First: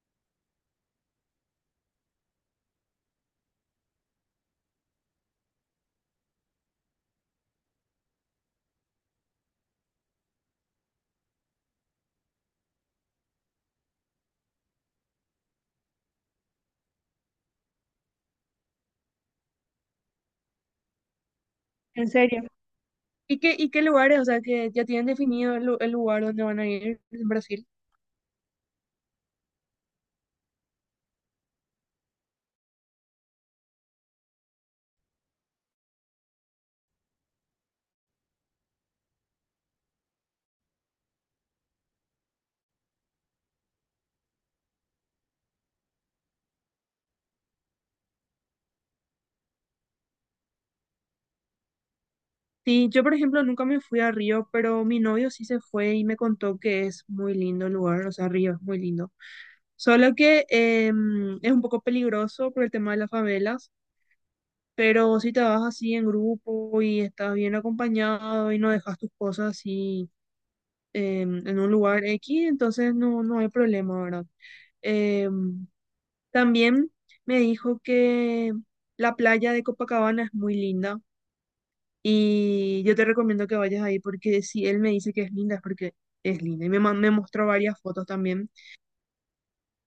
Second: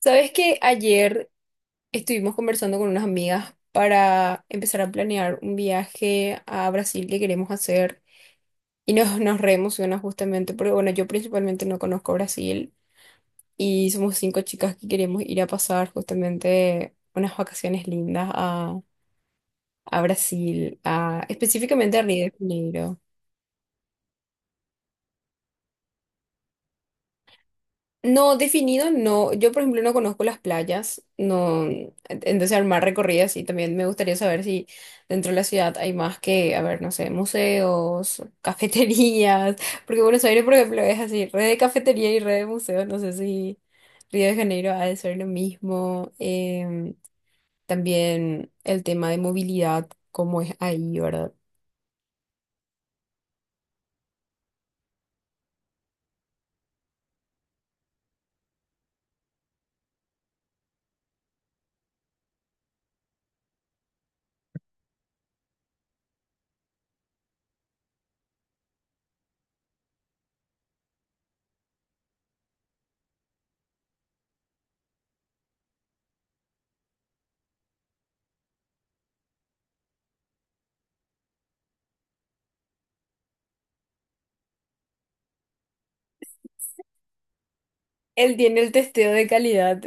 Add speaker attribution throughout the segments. Speaker 1: Sabes que ayer estuvimos conversando con unas amigas para empezar a planear un viaje a Brasil que queremos hacer y nos re emociona justamente porque, bueno, yo principalmente no conozco Brasil y somos 5 chicas que queremos ir a pasar justamente unas vacaciones lindas a Brasil, a, específicamente a
Speaker 2: En
Speaker 1: Río de
Speaker 2: serio.
Speaker 1: Janeiro.
Speaker 2: Y qué lugares? O sea, ¿que ya tienen definido el, el lugar donde van a ir en Brasil?
Speaker 1: No, definido no. Yo, por ejemplo, no conozco las playas. No, entonces armar recorridas y también me gustaría saber si dentro de la ciudad hay más que, a ver, no sé, museos, cafeterías. Porque Buenos Aires, por ejemplo, es así, red de cafetería y red de museos. No sé si Río de Janeiro ha de ser lo mismo. También el tema de movilidad, cómo es ahí, ¿verdad?
Speaker 2: Sí, yo por ejemplo nunca me fui a Río, pero mi novio sí se fue y me contó que es muy lindo el lugar, o sea, Río es muy lindo. Solo que es un poco peligroso por el tema de las favelas, pero si te vas así en grupo y estás bien acompañado y no dejas tus cosas así, en un lugar X, entonces no, no hay problema, ¿verdad? Em, También me dijo que la playa de Copacabana es muy linda y yo te recomiendo que vayas ahí, porque si él me dice que es linda es porque es linda. Y me mostró varias fotos
Speaker 1: Él
Speaker 2: también.
Speaker 1: tiene el testeo de calidad.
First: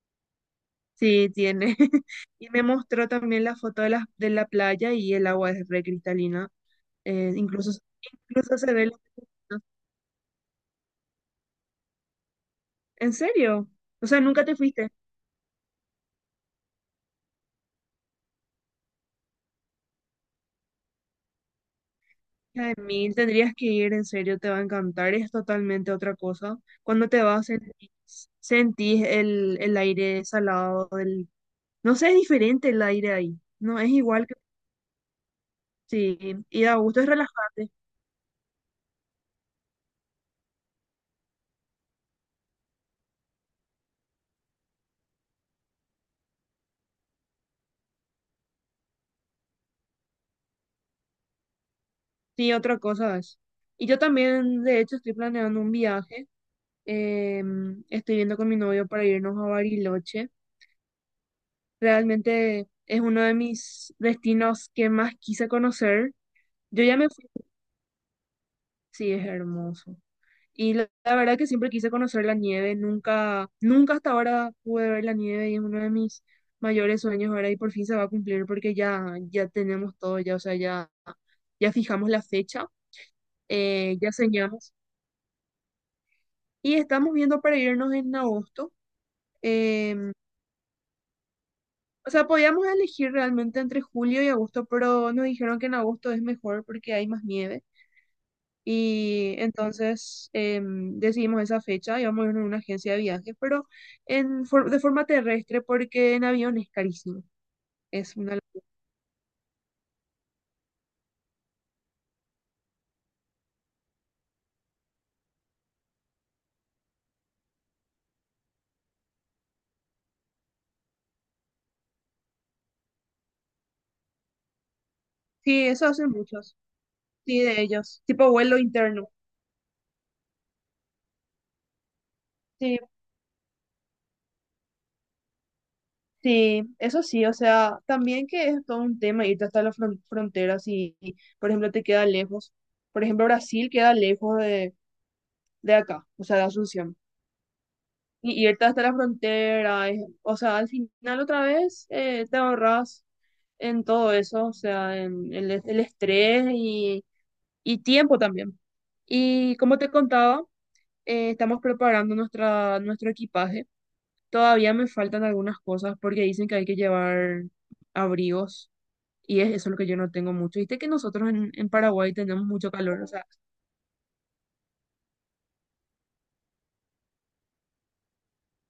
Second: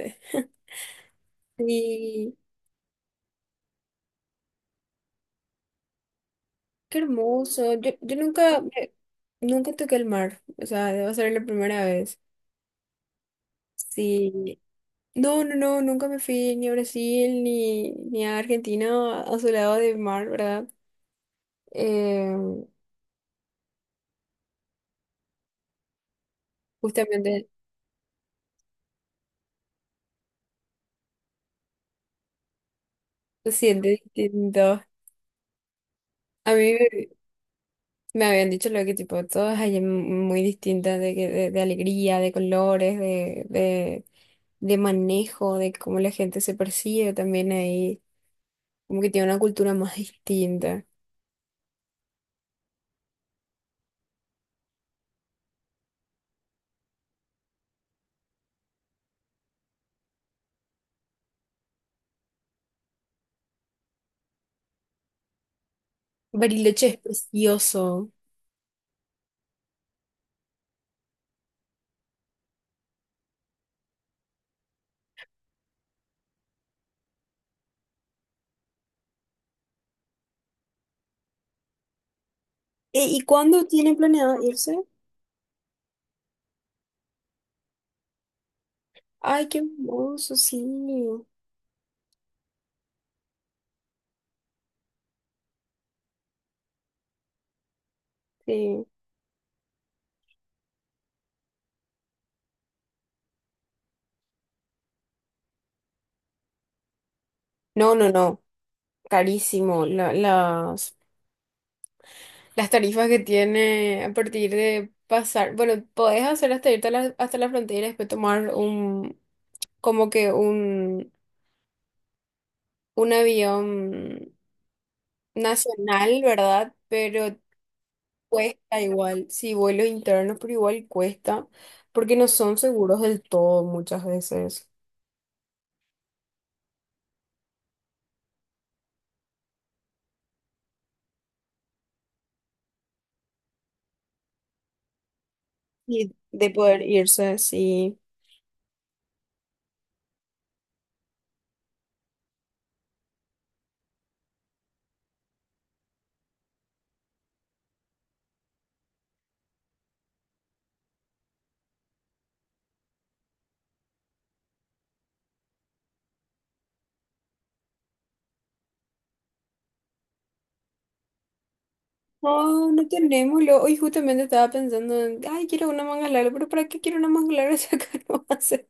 Speaker 2: Sí, tiene.
Speaker 1: Sí.
Speaker 2: Y me mostró también la foto de la playa y el agua es re cristalina.
Speaker 1: Qué
Speaker 2: Eh,
Speaker 1: hermoso.
Speaker 2: incluso,
Speaker 1: Yo
Speaker 2: incluso
Speaker 1: nunca,
Speaker 2: se ve los pececitos.
Speaker 1: nunca toqué el mar. O sea, debo ser la primera vez.
Speaker 2: ¿En serio? O sea, nunca te
Speaker 1: Sí.
Speaker 2: fuiste.
Speaker 1: No, no, no, nunca me fui ni a Brasil ni a Argentina a su lado de mar, ¿verdad? Eh,
Speaker 2: Jaimil, tendrías que ir, en serio, te va a encantar, es totalmente otra cosa. Cuando te vas,
Speaker 1: justamente
Speaker 2: sentís, sentís el aire salado del... No sé, es diferente el aire ahí,
Speaker 1: se
Speaker 2: no
Speaker 1: siente
Speaker 2: es igual que...
Speaker 1: distinto.
Speaker 2: Sí,
Speaker 1: A
Speaker 2: y
Speaker 1: mí
Speaker 2: da gusto, es
Speaker 1: me
Speaker 2: relajante,
Speaker 1: me habían dicho lo que tipo, todas allá muy distintas de alegría, de colores, de manejo, de cómo la gente se percibe también ahí. Como que tiene una cultura más distinta.
Speaker 2: sí, otra cosa es. Y yo también, de hecho, estoy planeando un viaje. Estoy viendo con mi novio para irnos a Bariloche. Realmente es uno de mis destinos que más quise conocer. Yo
Speaker 1: Bariloche
Speaker 2: ya
Speaker 1: es
Speaker 2: me fui,
Speaker 1: precioso.
Speaker 2: sí, es hermoso. Y la verdad que siempre quise conocer la nieve, nunca, nunca hasta ahora pude ver la nieve, y es uno de mis mayores sueños ahora y por fin se va a cumplir porque ya, ya tenemos todo, ya, o sea, ya, ya fijamos la fecha,
Speaker 1: ¿Y cuándo tienen
Speaker 2: ya
Speaker 1: planeado
Speaker 2: señamos
Speaker 1: irse?
Speaker 2: y estamos viendo para irnos en agosto.
Speaker 1: Ay, qué
Speaker 2: em,
Speaker 1: hermoso, sí.
Speaker 2: o sea, podíamos elegir realmente entre julio y agosto, pero nos dijeron que en agosto es mejor porque hay más nieve.
Speaker 1: Sí.
Speaker 2: Y entonces decidimos esa fecha. Íbamos a ir a una agencia de viajes, pero de forma terrestre, porque en avión es carísimo.
Speaker 1: No, no,
Speaker 2: Es una...
Speaker 1: no. Carísimo. Las tarifas que tiene a partir de pasar. Bueno, podés hacer hasta irte a hasta la frontera y después tomar un, como que un avión
Speaker 2: Sí, eso hacen
Speaker 1: nacional,
Speaker 2: muchos,
Speaker 1: ¿verdad? Pero
Speaker 2: sí, de ellos, tipo vuelo
Speaker 1: cuesta
Speaker 2: interno.
Speaker 1: igual, sí, vuelos internos, pero igual cuesta, porque no son
Speaker 2: Sí,
Speaker 1: seguros del todo muchas veces.
Speaker 2: sí, eso sí, o sea, también que es todo un tema irte hasta las fronteras y, por ejemplo, te queda lejos. Por ejemplo, Brasil queda lejos de acá,
Speaker 1: Y
Speaker 2: o sea, de
Speaker 1: de poder
Speaker 2: Asunción.
Speaker 1: irse así.
Speaker 2: Y irte hasta la frontera, o sea, al final otra vez te ahorras en todo eso, o sea, en el estrés y tiempo también. Y como te contaba, estamos preparando nuestra, nuestro equipaje. Todavía me faltan algunas cosas porque dicen que hay que llevar abrigos y es eso lo que yo no tengo mucho. Viste que nosotros en Paraguay tenemos
Speaker 1: No,
Speaker 2: mucho
Speaker 1: no
Speaker 2: calor, o sea,
Speaker 1: tenemos. Hoy justamente estaba pensando en, ay, quiero una manga larga, pero ¿para qué quiero una manga larga si acá no hace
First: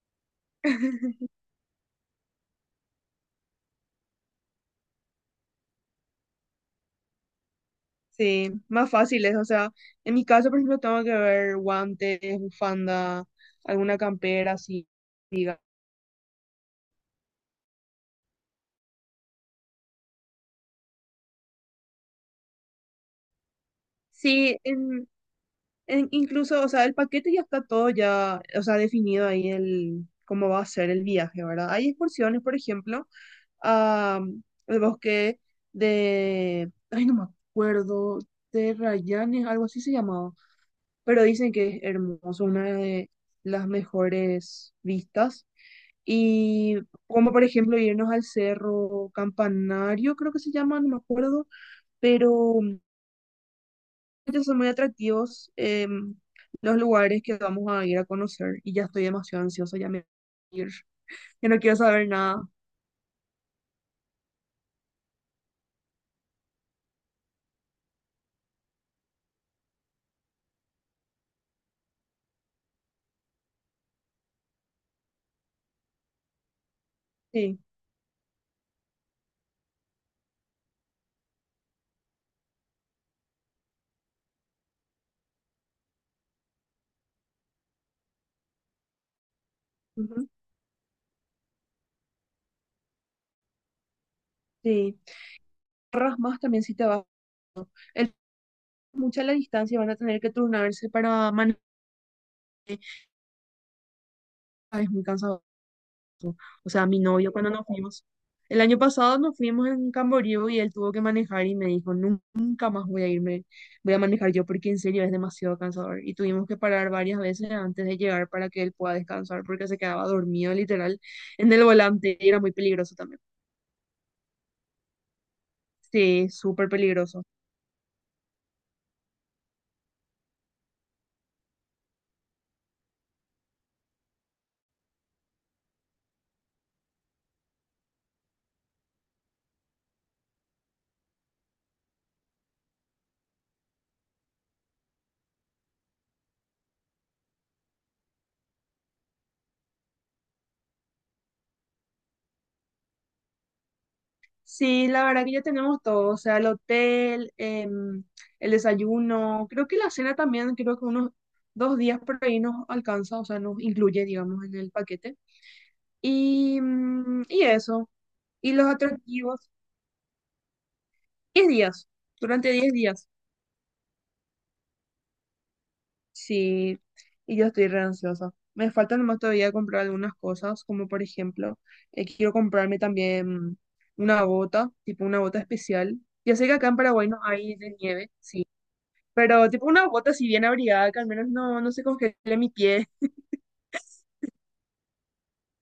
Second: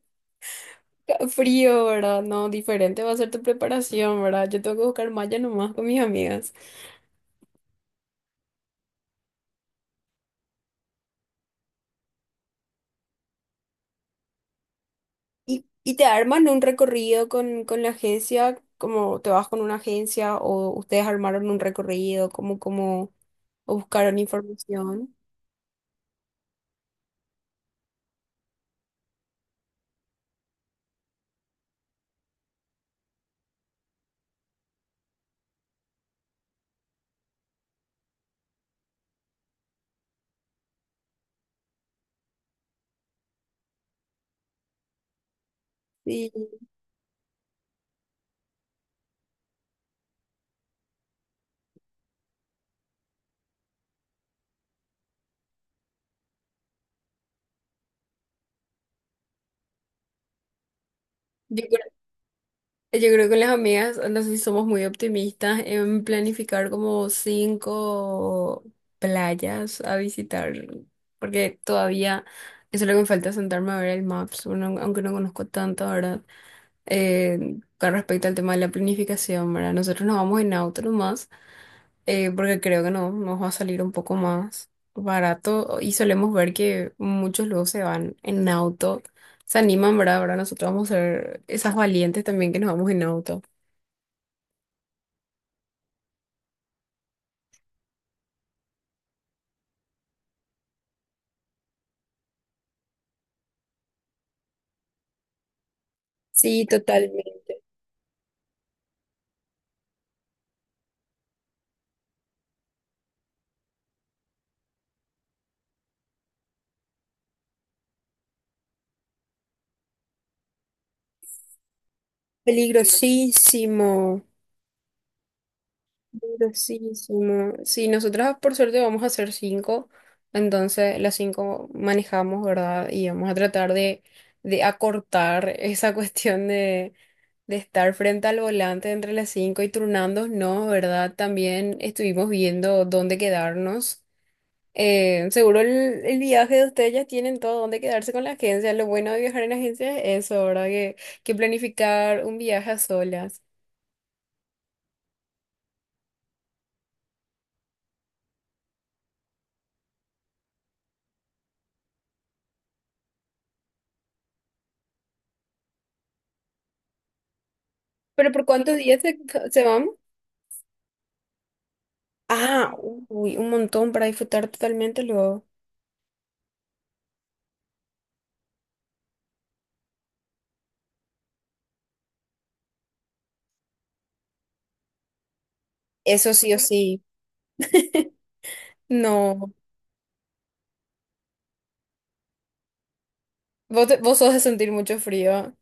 Speaker 1: frío, ¿verdad? No, diferente va a ser tu preparación, ¿verdad? Yo tengo que buscar malla nomás con mis amigas.
Speaker 2: sí, más fácil es, o sea, en mi caso, por ejemplo, tengo que ver guantes, bufanda, alguna campera, así. Diga.
Speaker 1: Y te arman un recorrido con la agencia, como te vas con una agencia o ustedes armaron un recorrido, o buscaron
Speaker 2: Sí,
Speaker 1: información.
Speaker 2: incluso, o sea, el paquete ya está todo ya, o sea, definido ahí el cómo va a ser el viaje, ¿verdad? Hay excursiones, por ejemplo, a el bosque de, ay, no me acuerdo, de Rayanes, algo así se llamaba, pero dicen que es hermoso, una de las mejores vistas.
Speaker 1: Sí,
Speaker 2: Y como por ejemplo irnos al cerro Campanario, creo que se llama, no me acuerdo, pero son muy atractivos los lugares que vamos a ir a conocer, y ya estoy demasiado ansiosa, ya me quiero ir. Ya no quiero
Speaker 1: Yo
Speaker 2: saber nada.
Speaker 1: yo creo que con las amigas, no sé si somos muy optimistas en planificar como 5 playas a visitar, porque todavía eso es lo que me falta sentarme a ver el maps, aunque no conozco tanto, ¿verdad?
Speaker 2: Sí,
Speaker 1: Con respecto al tema de la planificación, ¿verdad? Nosotros nos vamos en auto nomás, porque creo que no, nos va a salir un poco más barato y solemos ver que muchos luego se van en auto. Se animan, ¿verdad?
Speaker 2: ujú,
Speaker 1: Ahora nosotros vamos a ser esas valientes también que nos vamos en auto.
Speaker 2: sí. Ahorras más también si te vas. El, mucha la distancia, van a tener que turnarse para manejar. Ay, es muy cansado.
Speaker 1: Sí,
Speaker 2: O sea, mi novio cuando
Speaker 1: totalmente.
Speaker 2: nos fuimos, el año pasado nos fuimos en Camboriú y él tuvo que manejar y me dijo, Nunca más voy a irme, voy a manejar yo, porque en serio es demasiado cansador". Y tuvimos que parar varias veces antes de llegar para que él pueda descansar porque se quedaba dormido literal en el volante y era muy peligroso también.
Speaker 1: Peligrosísimo.
Speaker 2: Sí, súper peligroso.
Speaker 1: Peligrosísimo. Sí, nosotras por suerte vamos a ser 5, entonces las 5 manejamos, ¿verdad? Y vamos a tratar de acortar esa cuestión de estar frente al volante entre las 5 y turnándonos, ¿verdad? También estuvimos viendo dónde quedarnos. Eh, seguro el viaje de ustedes ya tienen todo donde quedarse con la agencia. Lo bueno de viajar en agencia es eso, ¿verdad? Que planificar un viaje a solas.
Speaker 2: Sí, la verdad que ya tenemos todo, o sea, el hotel, el desayuno, creo que la cena también, creo que unos dos días por ahí nos alcanza, o sea, nos incluye, digamos, en el paquete. Y, y eso.
Speaker 1: ¿Pero por
Speaker 2: Y los
Speaker 1: cuántos días
Speaker 2: atractivos.
Speaker 1: se van?
Speaker 2: 10 días. Durante
Speaker 1: Ah,
Speaker 2: 10 días.
Speaker 1: uy, un montón para disfrutar totalmente luego.
Speaker 2: Sí. Y yo estoy re ansiosa. Me falta nomás todavía comprar algunas cosas, como por ejemplo, quiero comprarme también una bota, tipo una bota especial.
Speaker 1: Eso
Speaker 2: Ya sé
Speaker 1: sí
Speaker 2: que
Speaker 1: o
Speaker 2: acá en
Speaker 1: sí.
Speaker 2: Paraguay no hay de nieve, sí. Pero
Speaker 1: No,
Speaker 2: tipo una bota así bien abrigada, que al menos no, no se congele mi pie.
Speaker 1: vos sos de sentir mucho frío.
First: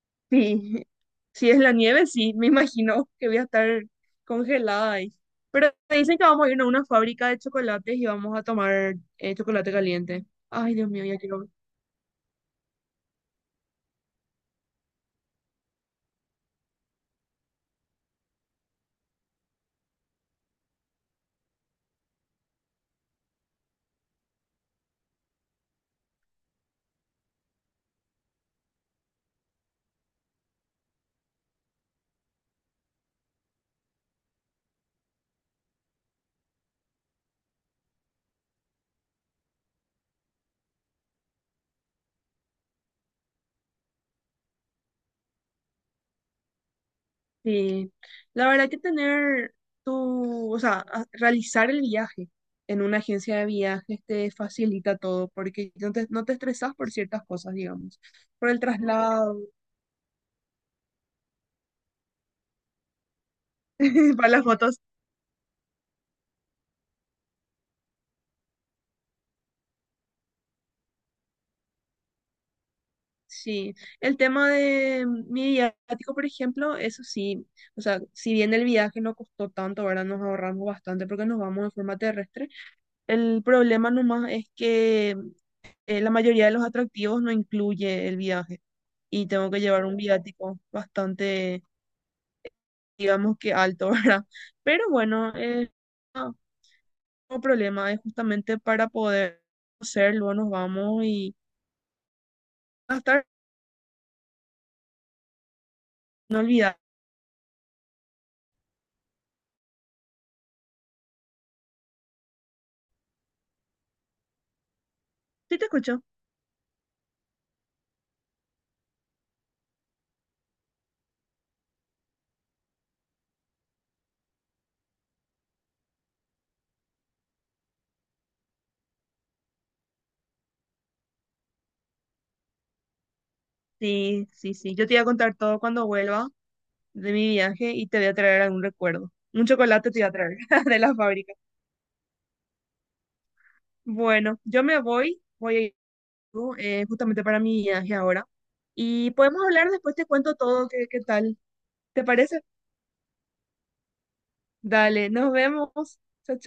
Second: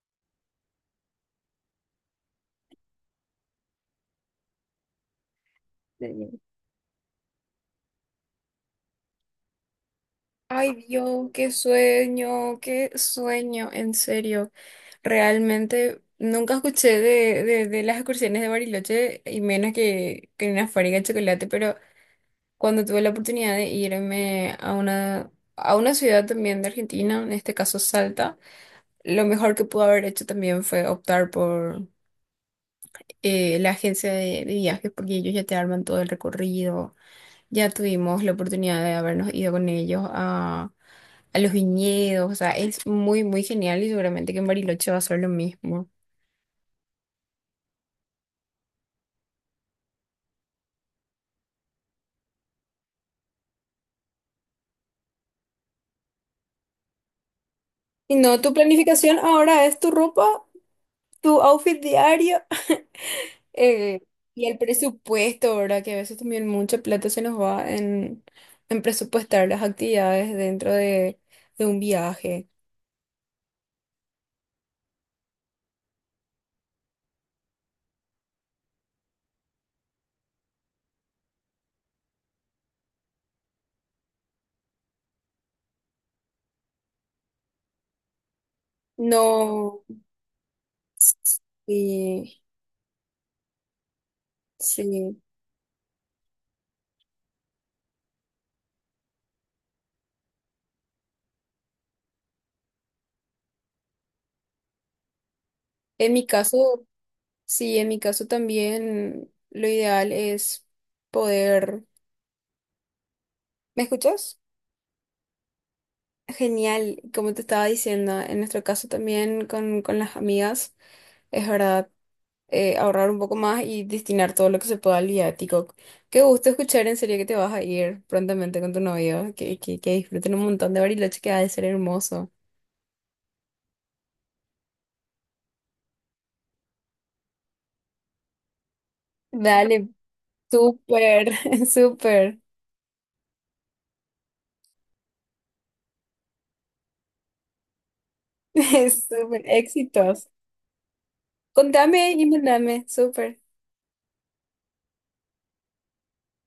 Speaker 2: Sí. Si es la nieve, sí, me imagino que voy a estar congelada ahí. Pero me dicen que vamos a ir a una fábrica de chocolates y vamos a tomar chocolate caliente.
Speaker 1: Ay
Speaker 2: Ay, Dios mío, ya
Speaker 1: Dios,
Speaker 2: quiero.
Speaker 1: qué sueño, en serio. Realmente nunca escuché de las excursiones de Bariloche y menos que una fábrica de chocolate, pero cuando tuve la oportunidad de irme a una ciudad también de Argentina, en este caso Salta, lo mejor que pude haber hecho también fue optar por la agencia de viajes porque ellos ya te arman todo el recorrido ya tuvimos la oportunidad de habernos ido con ellos a los viñedos, o sea, es muy, muy genial y seguramente que en Bariloche va a ser lo mismo.
Speaker 2: Sí, la verdad que tener tu, o sea, realizar el viaje en una agencia de viajes te facilita todo, porque no te, no te estresas por ciertas cosas, digamos,
Speaker 1: Y no,
Speaker 2: por
Speaker 1: tu
Speaker 2: el
Speaker 1: planificación
Speaker 2: traslado,
Speaker 1: ahora es tu ropa, tu outfit diario eh,
Speaker 2: para las
Speaker 1: y el
Speaker 2: fotos.
Speaker 1: presupuesto, ¿verdad? Que a veces también mucha plata se nos va en presupuestar las actividades dentro de un viaje.
Speaker 2: Sí, el tema de mi viático, por ejemplo, eso sí, o sea, si bien el viaje no costó tanto, ahora nos ahorramos bastante porque nos vamos de forma terrestre. El problema nomás es que la mayoría de los atractivos no incluye el viaje, y tengo que
Speaker 1: No,
Speaker 2: llevar un viático bastante,
Speaker 1: sí,
Speaker 2: digamos que alto, ¿verdad? Pero
Speaker 1: sí.
Speaker 2: bueno, no, no problema, es justamente para poder hacerlo, nos vamos y gastar,
Speaker 1: En mi
Speaker 2: no olvidar.
Speaker 1: caso, sí, en mi caso también lo ideal es poder... ¿Me escuchas?
Speaker 2: Sí, te escucho.
Speaker 1: Genial, como te estaba diciendo, en nuestro caso también con las amigas, es verdad, ahorrar un poco más y destinar todo lo que se pueda al viático. Qué gusto escuchar, en serio que te vas a ir prontamente con tu novio, que disfruten un montón de Bariloche, que ha de ser hermoso.
Speaker 2: Sí, sí, sí. Yo te voy a contar todo cuando vuelva de mi viaje y te voy a traer algún recuerdo. Un
Speaker 1: Dale,
Speaker 2: chocolate te voy a traer de la
Speaker 1: súper,
Speaker 2: fábrica.
Speaker 1: súper,
Speaker 2: Bueno, yo me voy, voy a ir justamente para mi viaje ahora. Y
Speaker 1: súper,
Speaker 2: podemos hablar después, te
Speaker 1: éxitos.
Speaker 2: cuento todo, qué, qué tal. ¿Te
Speaker 1: Contame y
Speaker 2: parece?
Speaker 1: mandame, súper.
Speaker 2: Dale, nos vemos. Chao,